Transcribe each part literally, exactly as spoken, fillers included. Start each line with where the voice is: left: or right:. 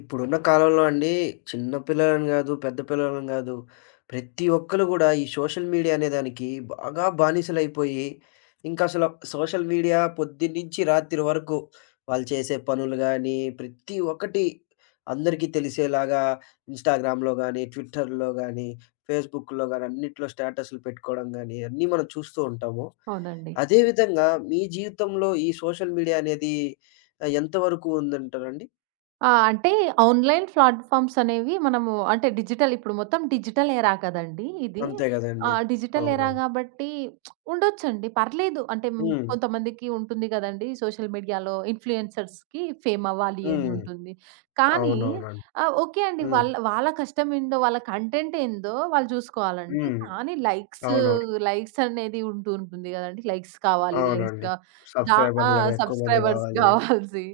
left: ఇప్పుడున్న కాలంలో అండి, చిన్న పిల్లలని గాదు, పెద్ద పిల్లలని గాదు, ప్రతి ఒక్కళ్ళు గూడా ఈ సోషల్ మీడియా అనే దానికి బాగా బానిసలైపోయి, ఇంకసల సోషల్ మీడియా పొద్దున్నుంచి రాత్రి వరకు వాళ్ళు చేసే పనులు గానీ, ప్రతి ఒక్కటి అందరికీ తెలిసేలాగా ఇన్‌స్టాగ్రామ్‌లో గానీ, ట్విట్టర్‌లో గానీ, ఫేస్‌బుక్‌లో గానీ, అన్నిట్లో స్టేటస్‌లు పెట్టుకోవడం గానీ, అన్నీ మనం చూస్తూ ఉంటాము.
right: అవునండి.
left: అదే విధంగా మీ జీవితంలో ఈ సోషల్ మీడియా అనేది ఆహ్, ఎంతవరకు ఉందంటారండి?
right: ఆ! అంటే ఆన్‌లైన్ ప్లాట్‌ఫార్మ్స్ అనేవి మనము అంటే డిజిటల్ ఇప్పుడు మొత్తం డిజిటల్ ఎరా కదండీ ఇది.
left: అంతే
right: ఆ!
left: గదండీ!
right: డిజిటల్ ఎరా
left: అవునండి.
right: కాబట్టి ఉండొచ్చండి. పర్లేదు. అంటే హ్మ్,
left: హ్మ్.
right: కొంతమందికి ఉంటుంది కదండీ సోషల్ మీడియాలో ఇన్‌ఫ్లుయెన్సర్స్‌కి ఫేమ్ అవ్వాలి అని
left: హ్మ్.
right: ఉంటుంది. కానీ
left: అవునవునండి.
right: ఆహ్, ఓకే అండి.
left: హ్మ్.
right: వాళ్ళ వాళ్ళ కష్టం ఏందో, వాళ్ళ కంటెంట్ ఏందో వాళ్ళు చూసుకోవాలండి.
left: హ్మ్.
right: కానీ లైక్స్,
left: అవునవును.
right: లైక్స్ అనేది ఉంటూ ఉంటుంది కదండీ. లైక్స్ కావాలి.
left: అవునండి.
right: లైక్స్‌గా దా ఆ!
left: సబ్‌స్క్రైబర్‌లు ఎక్కువ మంది
right: సబ్‌స్క్రైబర్స్
left: గావాలి.
right: కావాల్సి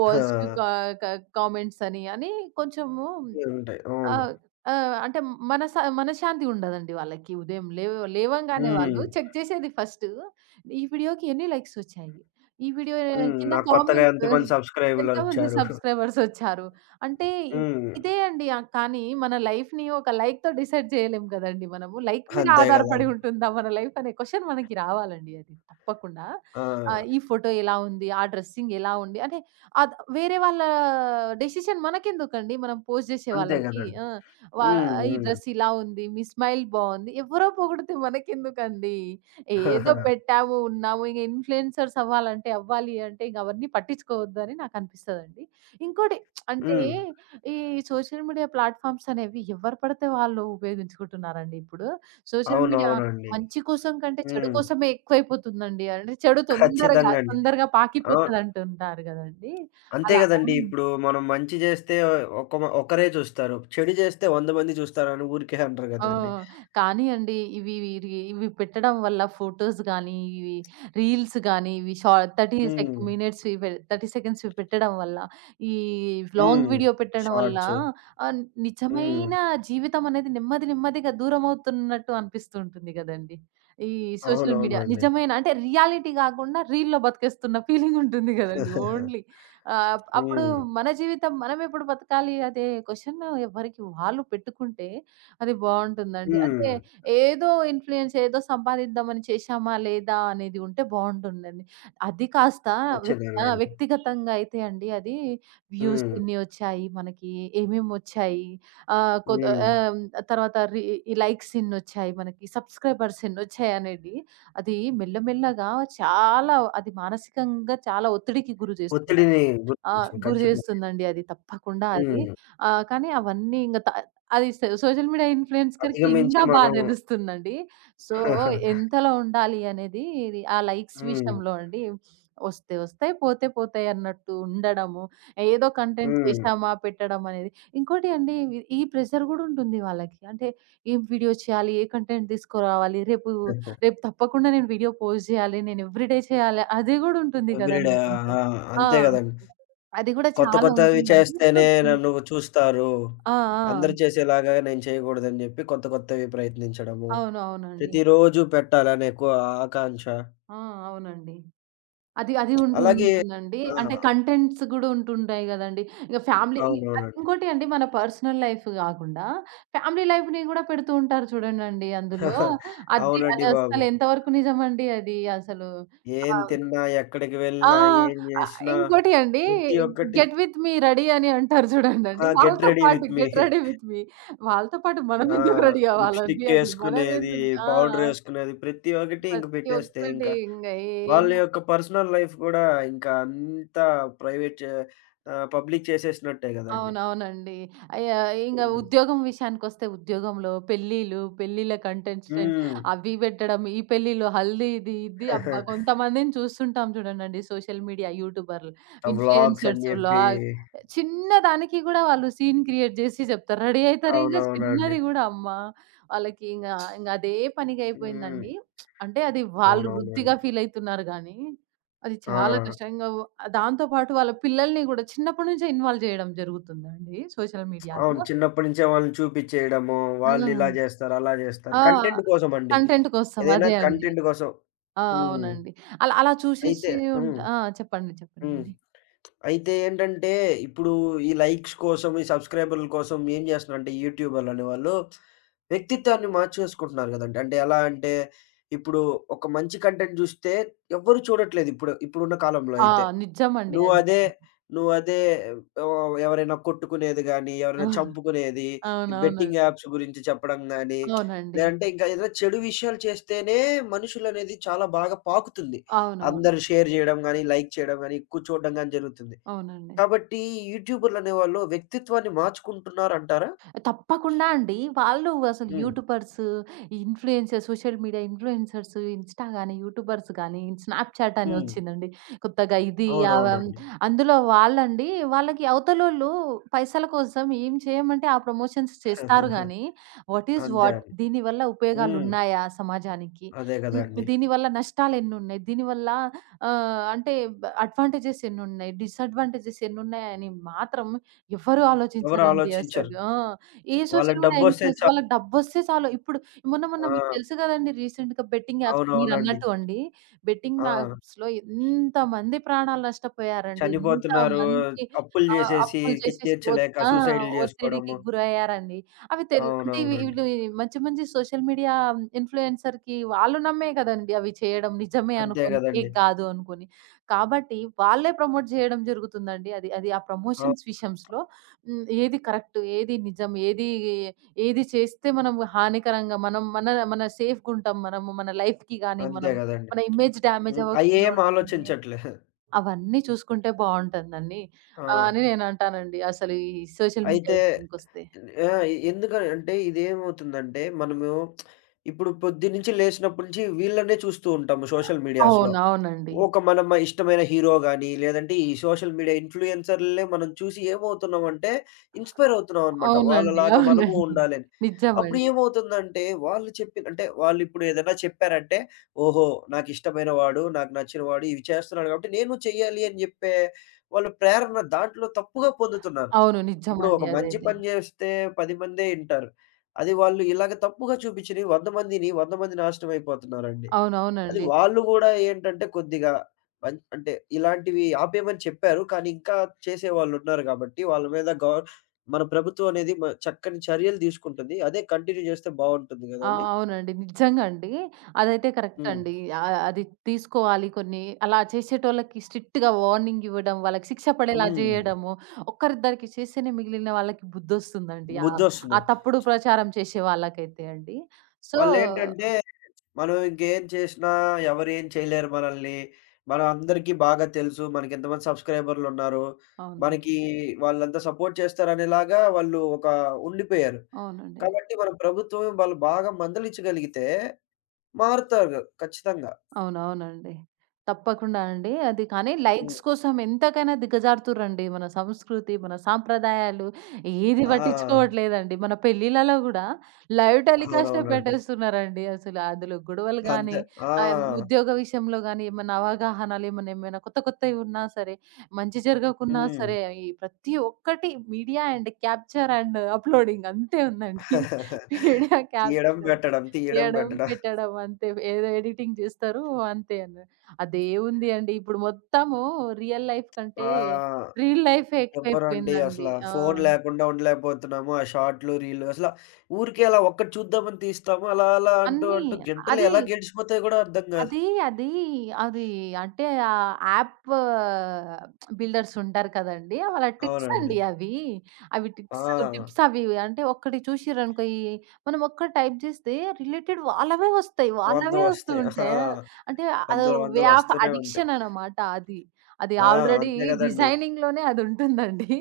right: పాజిటివ్
left: ఆ!
right: కా క కామెంట్స్ అని, అని కొంచెము
left: ఇవుంటాయి. అవును.
right: ఆహ్, ఆహ్, అంటే మన స మనశ్శాంతి ఉండదండి వాళ్ళకి. ఉదయం లేవ లేవంగానే వాళ్ళు
left: హ్మ్.
right: చెక్ చేసేది ఫస్టు. ఈ వీడియోకి ఎన్ని లైక్స్ వచ్చాయి? ఈ వీడియో
left: హ్మ్.
right: కింద
left: నాకు కొత్తగా
right: కామెంట్స్
left: ఎంతమంది
right: ఎంతమంది
left: సబ్‌స్క్రైబర్‌లొచ్చారు.
right: సబ్‌స్క్రైబర్స్ వచ్చారు? అంటే ఇ-
left: హ్మ్.
right: ఇదే అండి. ఆహ్, కానీ మన లైఫ్‌ని ఒక లైక్‌తో డిసైడ్ చేయలేం కదండీ మనము. లైక్ మీద
left: అంతే గదండీ!
right: ఆధారపడి ఉంటుందా మన లైఫ్ అనే క్వెషన్ మనకి రావాలండి అది తప్పకుండా.
left: ఆ!
right: ఆహ్, ఈ ఫోటో ఎలా ఉంది? ఆ డ్రెస్సింగ్ ఎలా ఉంది? అంటే అద్ వేరే వాళ్ళ డెసిషన్ మనకెందుకండి. మనం పోస్ట్ జేసే
left: అంతే
right: వాళ్ళకి.
left: గదండీ!
right: ఆ! వా
left: హ్మ్.
right: ఈ
left: హ్మ్.
right: డ్రెస్ ఇలా ఉంది. మీ స్మైల్ బావుంది. ఎవరో పొగిడితే మనకెందుకండి. ఏదో పెట్టాము, ఉన్నాము. ఇంగ ఇన్‌ఫ్లుయెన్సర్స్ అవ్వాలంటే అవ్వాలి అంటే ఇంక అవన్నీ పట్టించుకోవద్దని నాకనిపిస్తదండి. ఇంకోటి అంటే
left: హ్మ్.
right: ఈ సోషల్ మీడియా ప్లాట్‌ఫార్మ్స్ అనేవి ఎవరు పడితే వాళ్ళు ఉపయోగించుకుంటున్నారండి ఇప్పుడు. సోషల్ మీడియా
left: అవునవునండి.
right: మంచి కోసం కంటే చెడు
left: హ్మ్.
right: కోసమే ఎక్కువైపోతుందండి. అంటే చెడు తొందరగా,
left: ఖచ్చితంగా అండి.
right: తొందరగా
left: అవు
right: పాకిపోతదంటుంటారు గదండీ!
left: అంతే
right: అలా.
left: గదండీ!
right: హ్మ్.
left: ఇప్పుడు మనం మంచి జేస్తే ఒక మ ఒకరే చూస్తారు. చెడు జేస్తే వంద మంది చూస్తారని ఊరికే అనరు
right: ఆ!
left: గదండీ!
right: కానీ అండి, ఇవి రి ఇవి పెట్టడం వల్ల ఫోటోస్ గానీ, ఇవి రీల్స్ గానీ, ఇవి షా 30 సెక్
left: హ్మ్.
right: మినిట్స్‌వి పె ముప్పై సెకండ్స్‌వి పెట్టడం వల్ల, ఈ లాంగ్
left: హ్మ్.
right: వీడియో పెట్టడం వల్ల
left: షార్ట్స్.
right: ఆహ్,
left: హ్మ్.
right: నిజమైన జీవితం అనేది నెమ్మది నెమ్మదిగా దూరమవుతున్నట్టు అనిపిస్తూ ఉంటుంది గదండీ! ఈ సోషల్ మీడియా.
left: అవునవునండి.
right: నిజమైన అంటే రియాలిటీ గాకుండా రీల్‌లో బతికేస్తున్న ఫీలింగ్ ఉంటుంది గదండీ ఓన్లీ. ఆహ్, అప్పుడు
left: హ్మ్.
right: మన జీవితం మనమెప్పుడు బతకాలి అదే క్వెషన్ ఎవరికి వాళ్ళు పెట్టుకుంటే అది బావుంటుందండి. అంటే
left: హ్మ్.
right: ఏదో ఇన్‌ఫ్లూయెన్స్ ఏదో సంపాదిద్దామని చేశామా లేదా అనేది ఉంటే బావుంటుందండి. అది కాస్త వ్యక్
left: ఖచ్చితంగా
right: ఆ!
left: అండి.
right: వ్యక్తిగతంగా అయితే అండి అది వ్యూస్
left: హ్మ్.
right: ఇన్ని వచ్చాయి మనకి, ఏమేమొచ్చాయి, ఆహ్, కొద్
left: హ్మ్.
right: ఆహ్, తర్వాత రీ ఈ లైక్స్ ఇన్నొచ్చాయి మనకి, సబ్స్క్రైబర్స్ ఇన్నొచ్చాయనేది అది మెల్లమెల్లగా చాలా అది మానసికంగా చాలా ఒత్తిడికి గురి చేస్తుంది.
left: ఒత్తిడిని
right: ఆ!
left: గుర్తించం.
right: గురి
left: ఖచ్చితంగా.
right: చేస్తుందండి అది తప్పకుండా అది.
left: హ్మ్.
right: ఆహ్, కానీ అవన్నీ ఇంగ త అది స సోషల్ మీడియా ఇన్‌ఫ్లుయెన్సర్‌కి
left: అధిగమించి
right: ఇంకా బా
left: మనం.
right: తెలుస్తుందండి. సో, ఎంతలో ఉండాలి అనేది ఇది ఆ లైక్స్
left: హ్మ్.
right: విషయంలో అండి. వస్తే వస్తాయి, పోతే పోతాయి అన్నట్టు ఉండడము. ఏదో కంటెంట్
left: హ్మ్.
right: చేశామా, పెట్టడం అనేది. ఇంకోటి అండి ఇ ఈ ప్రెషర్ కూడా ఉంటుంది వాళ్ళకి. అంటే ఏం వీడియో చేయాలి, ఏ కంటెంట్ తీసుకురావాలి, రేపు
left: ఎవ్రీడే.
right: రేపు తప్పకుండా నేను వీడియో పోస్ట్ చేయాలి, నేను ఎవ్రీడే చేయాలి అది కూడా ఉంటుంది
left: ఆ!
right: కదండీ కొంచెం.
left: ఆ!
right: ఆ!
left: అంతే గదండీ!
right: అది గూడా
left: కొత్త
right: చాలా
left: కొత్తవి
right: ఉంటుందండి. సో
left: చేస్తేనే నన్ను చూస్తారు.
right: ఆ! ఆ!
left: అందరూ చేసేలాగా నేను చేయకూడదని జెప్పి కొత్త కొత్తవి ప్రయత్నించడము.
right: అవును. అవునండి.
left: ప్రతిరోజు పెట్టాలని ఎక్కువ ఆకాంక్ష.
right: ఆ! అవునండి. అది అది
left: అలాగే
right: ఉంటుంటుందండి.
left: ఆ!
right: అంటే కంటెంట్స్ గూడా ఉంటుంటాయి గదండీ. ఇగ ఫ్యామిలీ ఇ అది
left: అవునవునండి.
right: ఇంకోటి అండి మన పర్సనల్ లైఫ్ గాకుండా ఫ్యామిలీ లైఫ్‌ని గూడా పెడుతూ ఉంటారు చూడండండి అందులో. అది
left: అవునండి
right: అది
left: బాబు.
right: అస్సలు ఎంతవరకు నిజమండి అది అసలు. ఆ!
left: ఏం తిన్నా, ఎక్కడికి
right: ఆ!
left: వెళ్ళినా, ఏం
right: ఆహ్,
left: జేసినా
right: ఇంకోటి అండి,
left: ప్రతి ఒక్కటి
right: 'గెట్ విత్ మీ రెడీ' అని అంటారు
left: ఆ!
right: చూడండండి.
left: గెట్
right: వాళ్ళతో
left: రెడీ
right: పాటు
left: with me.
right: 'Get ready with me' వాళ్ళతో పాటు మనం
left: ఆ!
right: ఎందుకు రెడీ అవ్వాలండి
left: లిప్‌స్టిక్
right: అది
left: యేసుకునేది,
right: మనమెందుకు ఆ!
left: పౌడరేసుకునేది ప్రతి ఒక్కటి ఇంక
right: ప్రతి
left: పెట్టేస్తే ఇంక
right: ఒక్కటి ఇంగ
left: వాళ్ళ
right: ఏమో
left: యొక్క పర్సనల్ లైఫ్ గూడా ఇంకా అంతా ప్రైవేట్ చే ఆహ్, పబ్లిక్ చేసేసినట్టే గదండీ.
right: అవునవునండి. అయ్యాయ్ ఇంగ
left: హ్మ్.
right: ఉద్యోగం విషయానికొస్తే ఉద్యోగంలో పెళ్ళిళ్ళు, పెళ్ళిళ్ళ కంటెస్టెంట్
left: హ్మ్.
right: అవి పెట్టడం, ఈ పెళ్ళిలో హల్దీ ఇది, ఇది అబ్బా! కొంతమందిని చూస్తుంటాం చూడండండి సోషల్ మీడియా యూట్యూబర్లు,
left: ఆ వ్లాగ్స్ అని
right: ఇన్‌ఫ్లుయెన్సర్స్ లా
left: జెప్పి.
right: చిన్న దానికి గూడా వాళ్ళు సీన్ క్రియేట్ జేసి జెప్తారు. రెడీ అయితారింగ
left: అవునవునండి.
right: చిన్నది గూడా అమ్మా! వాళ్ళకి ఇంగ ఇంగ అదే
left: హ్మ్.
right: పనిగయిపోయిందండి. అంటే అది వాళ్ళు వృత్తిగా
left: అవునవునండి.
right: ఫీలయితున్నారు గానీ అది చాలా
left: ఆ!
right: కష్టంగా వ దాంతో పాటు వాళ్ళ పిల్లల్ని గూడా చిన్నప్పటి నుంచే ఇన్వాల్వ్ జేయడం జరుగుతుందండి సోషల్
left: అవును.
right: మీడియాలో.
left: చిన్నప్పటి నుంచే వాళ్ళని చూపిచ్చేయడము.
right: ఆ!
left: వాళ్ళిలా జేస్తారు, అలా జేస్తారు.
right: ఆ!
left: కంటెంట్ కోసమండి.
right: కంటెంట్ కోసం
left: ఏదైనా
right: అదే అండి.
left: కంటెంట్ కోసం.
right: ఆ!
left: హ్మ్.
right: అవునండి. అలా అలా
left: అయితే.
right: చూసేసి
left: హ్మ్.
right: ఉంటా ఆ! చెప్పండి.
left: హ్మ్.
right: చెప్పండి.
left: అయితే ఏంటంటే, ఇప్పుడు ఈ లైక్స్ కోసం, ఈ సబ్‌స్క్రైబర్‌ల కోసం ఏం జేస్తున్నారంటే యూట్యూబర్‌లు అనేవాళ్ళు వ్యక్తిత్వాన్ని మార్చేసుకుంటున్నారు గదండీ! అంటే ఎలా అంటే, ఇప్పుడు ఒక మంచి కంటెంట్ జూస్తే ఎవ్వరు చూడట్లేదు ఇప్పుడు. ఇప్పుడున్న కాలంలో
right: ఆ!
left: అయితే.
right: నిజమండి అది.
left: నువ్వదే నువ్వదే ఆహ్, ఎవరైనా కొట్టుకునేది గానీ, ఎవరైనా చంపుకునేది, ఈ
right: అవునవును.
left: బెట్టింగ్ యాప్స్ గురించి చెప్పడం గానీ,
right: అవునండి.
left: లేదంటే ఇంకా ఏదైనా చెడు విషయాలు చేస్తేనే మనుషులనేది చాలా బాగా పాకుతుంది.
right: అవునవును.
left: అందరూ షేర్ జేయడం గానీ, లైక్ చేయడం గానీ, ఎక్కువ చూడడం గానీ జరుగుతుంది.
right: అవునండి.
left: కాబట్టి యూట్యూబర్‌లనేవాళ్ళు వ్యక్తిత్వాన్ని మార్చుకుంటున్నారంటారా?
right: తప్పకుండా అండి. వాళ్ళు అసలు
left: హ్మ్.
right: YouTubers, influencers, social media influencers, Insta గాని, యూట్యూబర్స్ గాని, స్నాప్‌చాట్ అని
left: హ్మ్.
right: వచ్చిందండి. కొత్తగా ఇది ఆహ్, హ్మ్,
left: అవునవునండి.
right: అందులో వాళ్ళండి వాళ్ళకి అవతలోళ్ళు పైసల కోసం ఏం చేయమంటే ఆ ప్రమోషన్స్ చేస్తారు గానీ, వాట్ ఈస్
left: అంతే
right: వాట్?
left: అండి.
right: దీనివల్ల
left: హ్మ్.
right: ఉపయోగాలున్నాయా సమాజానికి?
left: అదే
right: హ్మ్.
left: గదండీ.
right: దీనివల్ల నష్టాలెన్నున్నాయి? దీనివల్ల ఆహ్, అంటే అడ్వాంటేజెస్ ఎన్నున్నాయి? డిసడ్వాంటేజెస్ ఎన్నున్నాయని మాత్రం ఎవ్వరు
left: ఎవరు
right: ఆలోచించరండి
left: ఆలోచించరు.
right: అసలు. ఆ! ఏ
left: వాళ్ళకి
right: సోషల్ మీడియా
left: డబ్బొస్తే
right: ఇన్‌ఫ్లుయెన్స్
left: చాలు.
right: వాళ్ళకి డబ్బొస్తే చాలు. ఇప్పుడు మొన్న మొన్న
left: ఆ!
right: మీకు తెలుసు గదండీ! రీసెంట్‌గా బెట్టింగ్ యాప్స్
left: అవునవునండి.
right: మీరన్నట్టు అండి. బెట్టింగ్
left: ఆ!
right: యాప్స్‌లో ఎంతమంది ప్రాణాలు నష్టపోయారండి.
left: చనిపోతున్నారు.
right: ఎంతమంది
left: అప్పులు
right: ఆహ్,
left: జేసేసి
right: అప్పులు
left: కి
right: చేసేసి ఒత్
left: తీర్చలేక
right: ఆ!
left: సూసైడ్‌లు
right: ఒత్తిడికి
left: జేసుకోవడము.
right: గురయ్యారండి. అవి తెల్ అంటే ఇవి
left: అవునవునండి.
right: వీళ్ళు మంచి మంచి సోషల్ మీడియా ఇన్‌ఫ్లుయెన్సర్‌కి వాళ్ళు నమ్మే కదండీ! అవి చేయడం నిజమే
left: అంతే
right: అనుకోని,
left: గదండీ.
right: ఫేక్ గాదు అనుకోని. కాబట్టి వాళ్ళే ప్రమోట్ జేయడం జరుగుతుందండి. అది అది ఆ
left: అవును.
right: ప్రమోషన్స్ విషయంస్‌లో హ్మ్. ఏది కరెక్ట్, ఏది నిజం, ఏది ఏది చేస్తే మనం హానికరంగా మనం మన మన సేఫ్‌గుంటాం మనము. మన లైఫ్‌కి గాని,
left: అంతే
right: మనం
left: గదండీ.
right: మన ఇమేజ్ డ్యామేజ్
left: హ్మ్.
right: అవ్వకుండా
left: అయ్యేం
right: ఉంటుంది.
left: ఆలోచించట్లే.
right: అవన్నీ చూసుకుంటే బావుంటుందండి.
left: ఆ!
right: ఆహ్, అని నేనంటానండి. అసలు ఈ సోషల్ మీడియా
left: అయితే.
right: విషయానికొస్తే.
left: ఆ! ఎందుకని అంటే ఇదేమవుతుందంటే మనము ఇప్పుడు పొద్దున్నుంచి లేసినప్పటి నుంచి వీళ్ళనే చూస్తూ ఉంటాము సోషల్ మీడియాస్‌లో.
right: అవును. అవునండి.
left: ఒక మనం ఇష్టమైన హీరో గాని, లేదంటే ఈ సోషల్ మీడియా ఇన్‌ఫ్లుయెన్సర్‌లనే మనం చూసి ఏమవుతున్నామంటే ఇన్‌స్పైర్ అవుతున్నామనమాట.
right: అవునండి.
left: వాళ్ళలాగా మనము
right: అవునండి.
left: ఉండాలని. అప్పుడు
right: నిజమండి.
left: ఏమవుతుందంటే వాళ్ళు చెప్పి అంటే వాళ్ళిప్పుడు ఏదైనా చెప్పారంటే, ఓహో! నాకిష్టమైన వాడు, నాకు నచ్చిన వాడు ఇవి చేస్తున్నాడు కాబట్టి నేను చెయ్యాలి అని చెప్పే వాళ్ళ ప్రేరణ దాంట్లో తప్పుగా పొందుతున్నారు.
right: అవును.
left: ఇప్పుడు
right: నిజమండి
left: ఒక మంచి
right: అదైతే.
left: పని జేస్తే పది మందే ఇంటారు. అది వాళ్ళు ఇలాగ తప్పుగా చూపించినయి వంద మందిని వంద మంది నాశనమైపోతున్నారండి. అది
right: అవునవునండి.
left: వాళ్ళు గూడా ఏంటంటే కొద్దిగా మం అంటే ఇలాంటివి ఆపేయమని చెప్పారు. కానీ ఇంకా చేసేవాళ్ళున్నారు గాబట్టి వాళ్ళ మీద గవర్ మన ప్రభుత్వం అనేది మ చక్కని చర్యలు తీసుకుంటుంది. అదే కంటిన్యూ జేస్తే బావుంటుంది
right: ఆ!
left: గదండీ!
right: అవునండి. నిజంగా అండి. అదైతే కరెక్ట్
left: హ్మ్.
right: అండి. ఆహ్, అది తీసుకోవాలి కొన్ని అలా చేసేటోళ్ళకి స్ట్రిక్ట్‌గా వార్నింగ్ ఇవ్వడం, వాళ్ళకి శిక్ష పడేలా
left: హ్మ్.
right: జేయడము. ఒక్కరిద్దరికి చేస్తేనే మిగిలిన వాళ్ళకి బుద్ధొస్తుందండి. ఆహ్,
left: బుద్ధొస్తుంది.
right: ఆ తప్పుడు ప్రచారం చేసే వాళ్ళకైతే అండి. సో
left: వాళ్ళేంటంటే మనం ఇంకేం చేసినా ఎవరేం చేయలేరు మనల్ని. మనం అందరికీ బాగా తెలుసు. మనకెంతమంది సబ్‌స్క్రైబర్‌లున్నారు.
right: అవునండి.
left: మనకి వాళ్ళంతా సపోర్ట్ చేస్తారనేలాగా వాళ్ళు ఒక ఉండిపోయారు.
right: అవునండి.
left: కాబట్టి మన ప్రభుత్వం వాళ్ళు బాగా మందలించగలిగితే మారుతారు ఖచ్చితంగా.
right: అవునవునండి. తప్పకుండా అండి. అది కానీ
left: హ్మ్.
right: లైక్స్ కోసం ఎంతకైనా దిగజారుతుర్రండి. మన సంస్కృతి, మన సాంప్రదాయాలు ఏది
left: ఆ!
right: పట్టించుకోవట్లేదండి. మన పెళ్ళిలలో గూడా లైవ్ టెలికాస్టే
left: అవునవునండి.
right: పెట్టేస్తున్నారండి అసలు. అందులో గొడవలు గానీ,
left: అంతే. ఆ!
right: ఆహ్, ఉద్యోగ విషయంలో గానీ, ఏమన్నా అవగాహనలు ఏమన్నా, ఏమైనా కొత్త కొత్తవి ఉన్నా సరే, మంచి జరగకున్నా
left: హ్మ్.
right: సరే, ఈ ప్రతి ఒక్కటి media and capture and uploading అంతే ఉందండి. మీడియా
left: తీయడం,
right: క్యాప్చర్.
left: పెట్టడం. తీయడం,
right: తీయడం,
left: పెట్టడం.
right: పెట్టడం అంతే. ఏదో ఎడిటింగ్ చేస్తారు అంతే అన్న. అదేముంది అండి ఇప్పుడు మొత్తము రియల్ లైఫ్ కంటే
left: ఆ!
right: రీల్ లైఫే
left: ఎవ్వరండి అసల.
right: ఎక్కువైపోయిందండి. ఆ!
left: ఫోను లేకుండా ఉండలేకపోతున్నాము. ఆ షార్ట్‌లు, రీల్‌లు అసల ఊరికే అలా ఒక్కటి చూద్దామని తీస్తాము. అలా అలా అంటూ
right: అన్నీ
left: అంటూ గంటలు
right: అదే
left: ఎలా గడిచిపోతాయో గూడా అర్థం గాదు.
right: అది, అది, అది అంటే ఆహ్, యాప్ బిల్డర్స్ ఉంటారు కదండీ! వాళ్ళ ట్రిక్స్
left: అవునండి.
right: అండి అవి. అవి ట్రిక్స్, టిప్స్
left: ఆ!
right: అవి అంటే ఒక్కటి చూసిర్రనుకో ఈ మనం ఒక్కటి టైప్ చేస్తే రిలేటెడ్ వాళ్ళవే వస్తాయి.
left: వంద
right: వాళ్ళవే వస్తూ
left: వస్తాయి. ఆ!
right: ఉంటాయి. ఆ! అంటే అదో
left: వందలు
right: వే
left: వందలు
right: ఆఫ్
left: వస్తూనే ఉంటాయి.
right: అడిక్షన్ అన్నమాట అది. అది
left: ఆ!
right: ఆల్రెడీ
left: అంతే గదండీ.
right: డిజైనింగ్‌లోనే అదుంటుందండి.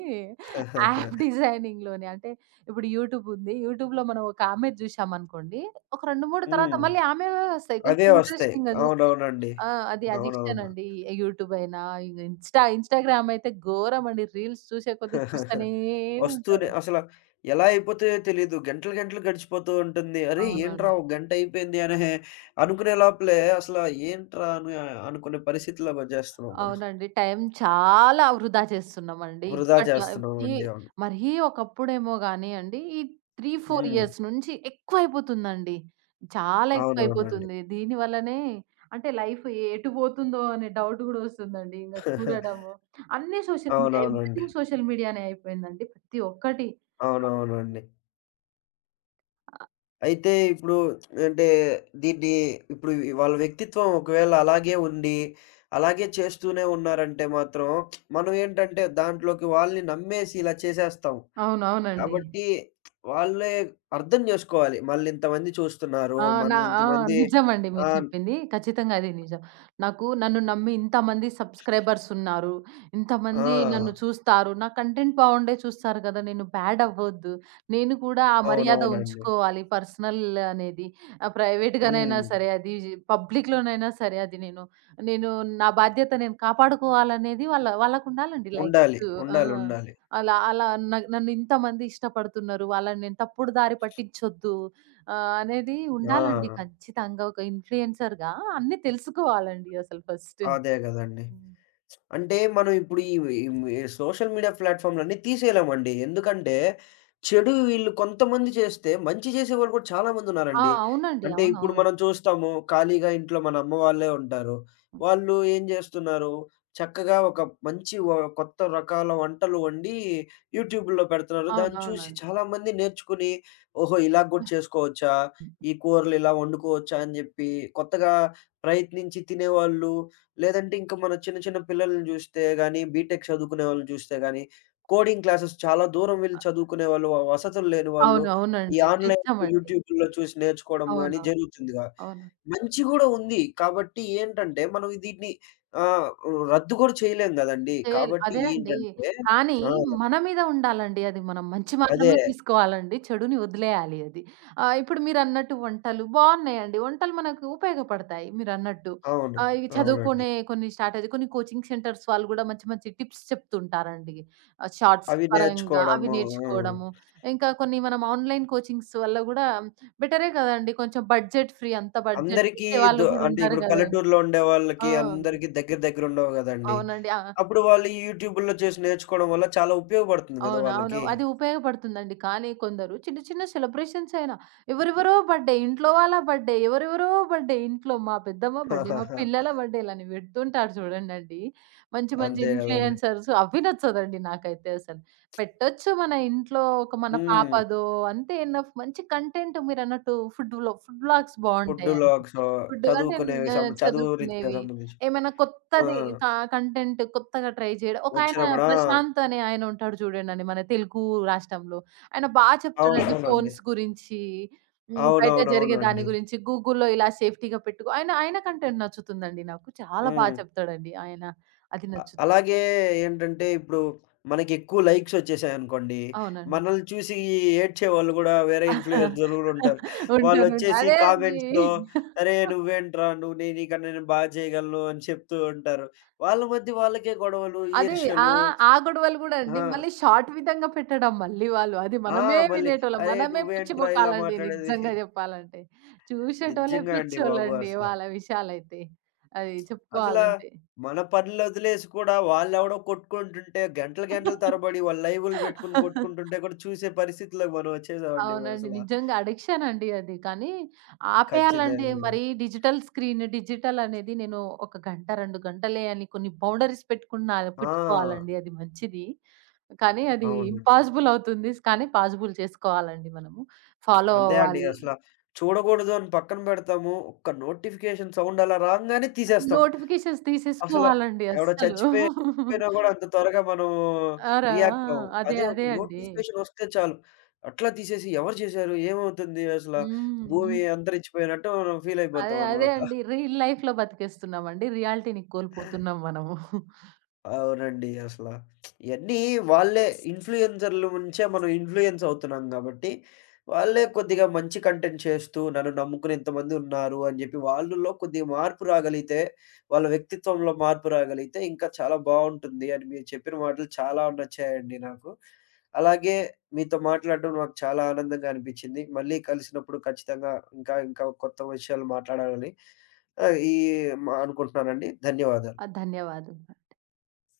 right: యాప్ డిజైనింగ్‌లోనే. అంటే ఇప్పుడు యూట్యూబ్ ఉంది. యూట్యూబ్‌లో మనం ఒక ఆమెది జూసామనుకోండి. ఒక రెండు, మూడు తర్వాత
left: హ్మ్.
right: మళ్ళీ ఆమెవే వస్తాయి.
left: అవే
right: కొంచెం
left: వస్తాయి.
right: ఇంట్రెస్టింగ్‌గా జూస్తే.
left: అవునవునండి.
right: ఆ! అది అడిక్షన్
left: అవునవును.
right: అండి. యూట్యూబ్ అయినా, ఇంగ ఇన్‌స్టా ఇన్‌స్టాగ్రామ్ అయితే ఘోరం అండి. రీల్స్ చూసే కొద్దీ చూస్తూనే
left: వస్తూనే
right: ఉంటారు.
left: అసల ఎలా అయిపోతాయో తెలీదు. గంటలు, గంటలు గడిచిపోతూ ఉంటుంది. అరే! ఏంట్రా
right: అవునండి.
left: ఒక గంట అయిపోయింది అనే అనుకునే లోపలే అసల ఏంట్రా అని అనుకునే పరిస్థితిలోకి వచ్చేస్తున్నాం మనం.
right: అవునండి. టైం చాలా వృధా చేస్తున్నామండి.
left: వృధా
right: ఇప్పట్లో ఈ
left: చేస్తున్నామండి. అవును.
right: మరీ ఒకప్పుడేమో గానియండి, ఈ మూడు, నాలుగు
left: హ్మ్.
right: ఇయర్స్ నుంచి ఎక్కువైపోతుందండి. చాలా
left: అవునవునండి.
right: ఎక్కువైపోతుంది. దీని వల్లనే అంటే లైఫ్ ఎటు పోతుందో అనే డౌట్ గూడా వస్తుందండి. ఇంగ చూడడము. అన్నీ సోషల్ మీడియా.
left: అవునవునండి.
right: ఎవ్రీథింగ్ సోషల్ మీడియానే అయిపోయిందండి. ప్రతి ఒక్కటి.
left: అవునవునండి. అయితే ఇప్పుడు అంటే దీన్ని ఇప్పుడు వాళ్ళ వ్యక్తిత్వం ఒకవేళ అలాగే ఉండి, అలాగే చేస్తూనే ఉన్నారంటే మాత్రం మనం ఏంటంటే దాంట్లోకి వాళ్ళని నమ్మేసి ఇలా చేసేస్తాం.
right: అవునవునండి.
left: కాబట్టి వాళ్ళే అర్థం జేసుకోవాలి. మనల్నింతమంది చూస్తున్నారు.
right: ఆ! నా ఆ!
left: మనల్నింతమంది.
right: నిజమండి మీరు
left: ఆహ్,
right: చెప్పింది. ఖచ్చితంగా అది నిజం. నాకు నన్ను నమ్మి ఇంతమంది సబ్‌స్క్రైబర్స్ ఉన్నారు.
left: ఆ!
right: ఇంతమంది నన్ను చూస్తారు. నా కంటెంట్ బావుండే చూస్తారు కదా! నేను బ్యాడ్ అవ్వొద్దు. నేను కూడా ఆ
left: ఆ,
right: మర్యాద
left: అవునవునండి.
right: ఉంచుకోవాలి పర్సనల్ అనేది. ఆహ్, ప్రైవేట్‌గానైనా
left: హ్మ్.
right: సరే అది పబ్లిక్‌లోనైనా సరే అది నేను, నేను నా బాధ్యత నేను కాపాడుకోవాలనేది వాళ్ళ వాళ్ళకుండాలండి లైక్స్.
left: ఉండాలి.
right: ఆ!
left: ఉండాలి. ఉండాలి.
right: అలా అలా న నన్ను ఇంతమంది ఇష్టపడుతున్నారు. వాళ్ళని నేను తప్పుడు దారి పట్టించొద్దు. ఆహ్, అనేది
left: ఆ!
right: ఉండాలండి ఖచ్చితంగా. ఒక ఇన్‌ఫ్లుయెన్సర్‌గా అన్నీ తెలుసుకోవాలండి అసలు ఫస్ట్.
left: అదే గదండీ.
right: హ్మ్.
left: అంటే మనం ఇప్పుడు ఈ ఈ సోషల్ మీడియా ప్లాట్‌ఫామ్‌లన్నీ తీసేయలేమండి. ఎందుకంటే, చెడు వీళ్ళు కొంతమంది చేస్తే, మంచి చేసేవాళ్ళు కూడా చాలా
right: ఆ!
left: మందున్నారండి.
right: అవునండి.
left: అంటే ఇప్పుడు
right: అవునవును.
left: మనం చూస్తాము, ఖాళీగా ఇంట్లో మన అమ్మ వాళ్ళే ఉంటారు.
right: హ్మ్.
left: వాళ్ళు ఏం జేస్తున్నారు, చక్కగా ఒక మంచి వ కొత్త రకాల వంటలు వండి యూట్యూబ్‌లో పెడుతున్నారు. దాన్ని చూసి
right: అవునవునండి.
left: చాలామంది నేర్చుకుని, ఓహో! ఇలా గూడా చేసుకోవచ్చా? ఈ కూరలు ఇలా వండుకోవచ్చా? అని జెప్పి కొత్తగా ప్రయత్నించి తినేవాళ్ళు, లేదంటే ఇంకా మన చిన్న చిన్న పిల్లల్ని జూస్తే గాని, బీటెక్ చదువుకునే వాళ్ళని జూస్తే గాని, కోడింగ్ క్లాసెస్ చాలా దూరం వెళ్లి చదువుకునే వాళ్ళు, వ వసతులు లేని వాళ్ళు, ఈ
right: అవునవునండి.
left: ఆన్‌లైన్
right: నిజమండి.
left: యూట్యూబ్‌లో చూసి నేర్చుకోవడం గాని
right: అవునవును.
left: జరుగుతుందిగా.
right: అవును.
left: మంచి గూడా ఉంది. కాబట్టి ఏంటంటే, మనం దీన్ని ఆహ్, రద్దు గూడా చేయలేం గదండీ!
right: చేయాలి.
left: కాబట్టి
right: అదేనండి.
left: ఏంటంటే
right: కానీ
left: ఆ!
right: మన మీద ఉండాలండి అది. మనం మంచి
left: అదే.
right: మాత్రమే తీసుకోవాలండి. చెడుని వదిలేయాలి అది. ఆహ్, ఇప్పుడు మీరన్నట్టు వంటలు బావున్నాయండి. వంటలు మనకు ఉపయోగపడతాయి మీరన్నట్టు.
left: అవును.
right: ఆహ్, ఇవి
left: అవునండి.
right: చదువుకునే కొన్ని స్ట్రాటజీ కొన్ని కోచింగ్ సెంటర్స్ వాళ్ళు గూడా మంచి మంచి టిప్స్ చెప్తుంటారండి. ఆహ్, షార్ట్స్
left: అవి
right: పరంగా అవి
left: నేర్చుకోవడము. ఆ!
right: నేర్చుకోవడము. ఇంకా కొన్ని మనం ఆన్‌లైన్ కోచింగ్స్ వల్ల గూడా బెటరే కదండీ. కొంచెం బడ్జెట్ ఫ్రీ అంత బడ్జెట్
left: అందరికీ
right: పెట్టే వాళ్ళు
left: దొ
right: గూడా
left: అంటే
right: ఉండరు
left: ఇప్పుడు
right: గదండీ.
left: పల్లెటూరులో ఉండే
right: ఆ!
left: వాళ్ళకి అందరికీ దగ్గర దగ్గర ఉండవు గదండీ!
right: అవునండి. ఆ!
left: అప్పుడు వాళ్ళు ఈ యూట్యూబుల్లో చూసి నేర్చుకోవడం వల్ల చాలా ఉపయోగపడుతుంది గదా!
right: అవును. అవును.
left: వాళ్ళకి.
right: అది ఉపయోగపడుతుందండి. కానీ కొందరు చిన్న చిన్న సెలబ్రేషన్స్ అయినా ఎవరెవరో బర్త్‌డే, ఇంట్లో వాళ్ళ బర్త్‌డే, ఎవరెవరో బర్త్‌డే ఇంట్లో మా పెద్దమ్మ బర్త్‌డే, మా పిల్లల బర్త్‌డేలని పెడుతుంటారు చూడండండి. మంచి మంచి
left: అంతే గదండీ!
right: ఇన్‌ఫ్లుయెన్సర్స్ అవి నచ్చదండి నాకైతే అసలు. పెట్టొచ్చు మన ఇంట్లో ఒక మన
left: హ్మ్.
right: పాపదో అంతే ఎనఫ్ మంచి కంటెంట్ మీరన్నట్టు ఫుడ్ వ్లా ఫుడ్ వ్లాగ్స్
left: ఫుడ్
right: బావుంటాయండి.
left: వ్లాగ్సో.
right: ఫుడ్ అంటే
left: చదువుకునేవి సం
right: ఆహ్,
left: చదువు రీత్యా
right: చదువుకునేవి.
left: సంబంధించి.
right: ఏమైనా
left: ఆ!
right: కొత్తది క కంటెంట్ కొత్తగా ట్రై చేయడం. ఒకాయన
left: వచ్చినప్పుడు ఆ!
right: ప్రశాంత్ అనే ఆయన ఉంటాడు చూడండండి మన తెలుగు రాష్ట్రంలో. ఆయన బా చెప్తాడండి
left: అవునవునండి.
right: ఫోన్స్ గురించి, హ్మ్. బయట జరిగే దాని
left: అవునవునవునండి.
right: గురించి, గూగుల్‌లో ఇలా సేఫ్టీగా పెట్టుకో ఆయన ఆయన కంటెంట్ నచ్చుతుందండి నాకు. చాలా బా
left: హ్మ్.
right: చెప్తాడండి ఆయన. అది
left: అ
right: నచ్చుతుంది.
left: అలాగే ఏంటంటే, ఇప్పుడు మనకెక్కువ లైక్స్ ఒచ్చేసాయనుకోండి,
right: అవునండి.
left: మనల్ని చూసి ఏడ్చేవాళ్ళు గూడా వేరే ఇన్‌ఫ్లుయెన్సర్‌లు గూడుంటారు.
right: ఉంటారు. ఉంటారు.
left: వాళ్ళొచ్చేసి
right: అదే అండి.
left: కామెంట్స్‌లో, "అరే! నువ్వేంట్రా? నువ్వు నే నీకన్నా నేను బా చేయగలను" అని చెప్తూ ఉంటారు. వాళ్ళ మధ్య వాళ్ళకే గొడవలు,
right: అది ఆ!
left: ఈర్ష్యలు.
right: ఆ గొడవలు గూడా అండి.
left: ఆ!
right: మళ్ళీ షార్ట్ విధంగా పెట్టడం మళ్ళీ వాళ్ళు. అది
left: ఆ!
right: మనమే
left: మళ్ళీ,
right: వినేటోళ్ళం.
left: "అరే!
right: మనమే పిచ్చి
left: నువ్వేంట్రా ఇలా
right: మొఖాలండి
left: మాట్లాడేది?"
right: నిజంగా జెప్పాలంటే. చూసేటోళ్ళే
left: నిజంగా అండి బాబు
right: పిచ్చోళ్ళండి
left: అసల.
right: వాళ్ళ విషయాలైతే. అది
left: అసలా
right: చెప్పుకోవాలంటే.
left: మన పనులొదిలేసి కూడా వాళ్ళెవడో కొట్టుకుంటుంటే గంటలు గంటల తరబడి వాళ్ళు లైవ్‌లు పెట్టుకొని కొట్టుకుంటుంటే కూడా చూసే పరిస్థితిలోకి మనం వచ్చేసామండి
right: అవునండి.
left: అసల.
right: నిజంగా అడిక్షన్ అండి అది. కానీ ఆపేయాలండి.
left: ఖచ్చితంగా.
right: మరి డిజిటల్ స్క్రీన్, డిజిటల్ అనేది నేను ఒక గంట, రెండు గంటలే అని కొన్ని బౌండరీస్ పెట్టుకున్నా
left: ఆ!
right: పెట్టుకోవాలండి. అది మంచిది. కానీ అది
left: అవునండి.
right: ఇంపాసిబుల్ అవుతుంది. కానీ పాజిబుల్ చేసుకోవాలండి మనము. ఫాలో
left: అంతే అండి
right: అవ్వాలి.
left: అసల. చూడకూడదు అని పక్కన పెడతాము. ఒక్క నోటిఫికేషన్ సౌండ్ అలా రాంగానే తీసేస్తాం.
right: నోటిఫికేషన్స్
left: అసల
right: తీసేసుకోవాలండి
left: ఎవడో
right: అస్సలు.
left: చచ్చిపోయి చచ్చిపోయినా గూడా అంత త్వరగా మనం
right: అరా! ఆ!
left: రియాక్ట్ అవ్వం.
right: అదే
left: అదే
right: అదే
left: ఒక
right: అండి.
left: నోటిఫికేషన్ వస్తే చాలు. అట్లా తీసేసి ఎవరు చేశారు? ఏమవుతుంది? అసల
right: హ్మ్.
left: భూమి
right: హ్మ్.
left: అంతరించిపోయినట్టు మనం ఫీల్
right: అదే అదే
left: అయిపోతామనమాట.
right: అండి. రీల్ లైఫ్‌లో బతికేస్తున్నామండి. రియాలిటీని కోల్పోతున్నాం మనము.
left: అవునండి. అసల ఇయన్నీ వాళ్ళే ఇన్‌ఫ్లుయెన్సర్‌ల నుంచే మనం ఇన్‌ఫ్లుయెన్స్ అవుతున్నాం గాబట్టి, వాళ్ళే కొద్దిగా మంచి కంటెంట్ చేస్తూ నన్ను నమ్ముకుని ఇంతమందున్నారు అని జెప్పి వాళ్ళలో కొద్దిగా మార్పు రాగలిగితే, వాళ్ళ వ్యక్తిత్వంలో మార్పు రాగలిగితే ఇంకా చాలా బావుంటుంది అని మీరు చెప్పిన మాటలు చాలా నచ్చాయండి నాకు. అలాగే మీతో మాట్లాడడం నాకు చాలా ఆనందంగా అనిపిచ్చింది. మళ్ళీ కలిసినప్పుడు ఖచ్చితంగా ఇంకా ఇంకా కొత్త విషయాలు మాట్లాడాలని ఆహ్, ఈ మ అనుకుంటున్నానండి. ధన్యవాదాలు.
right: ఆ, ధన్యవాదాలు.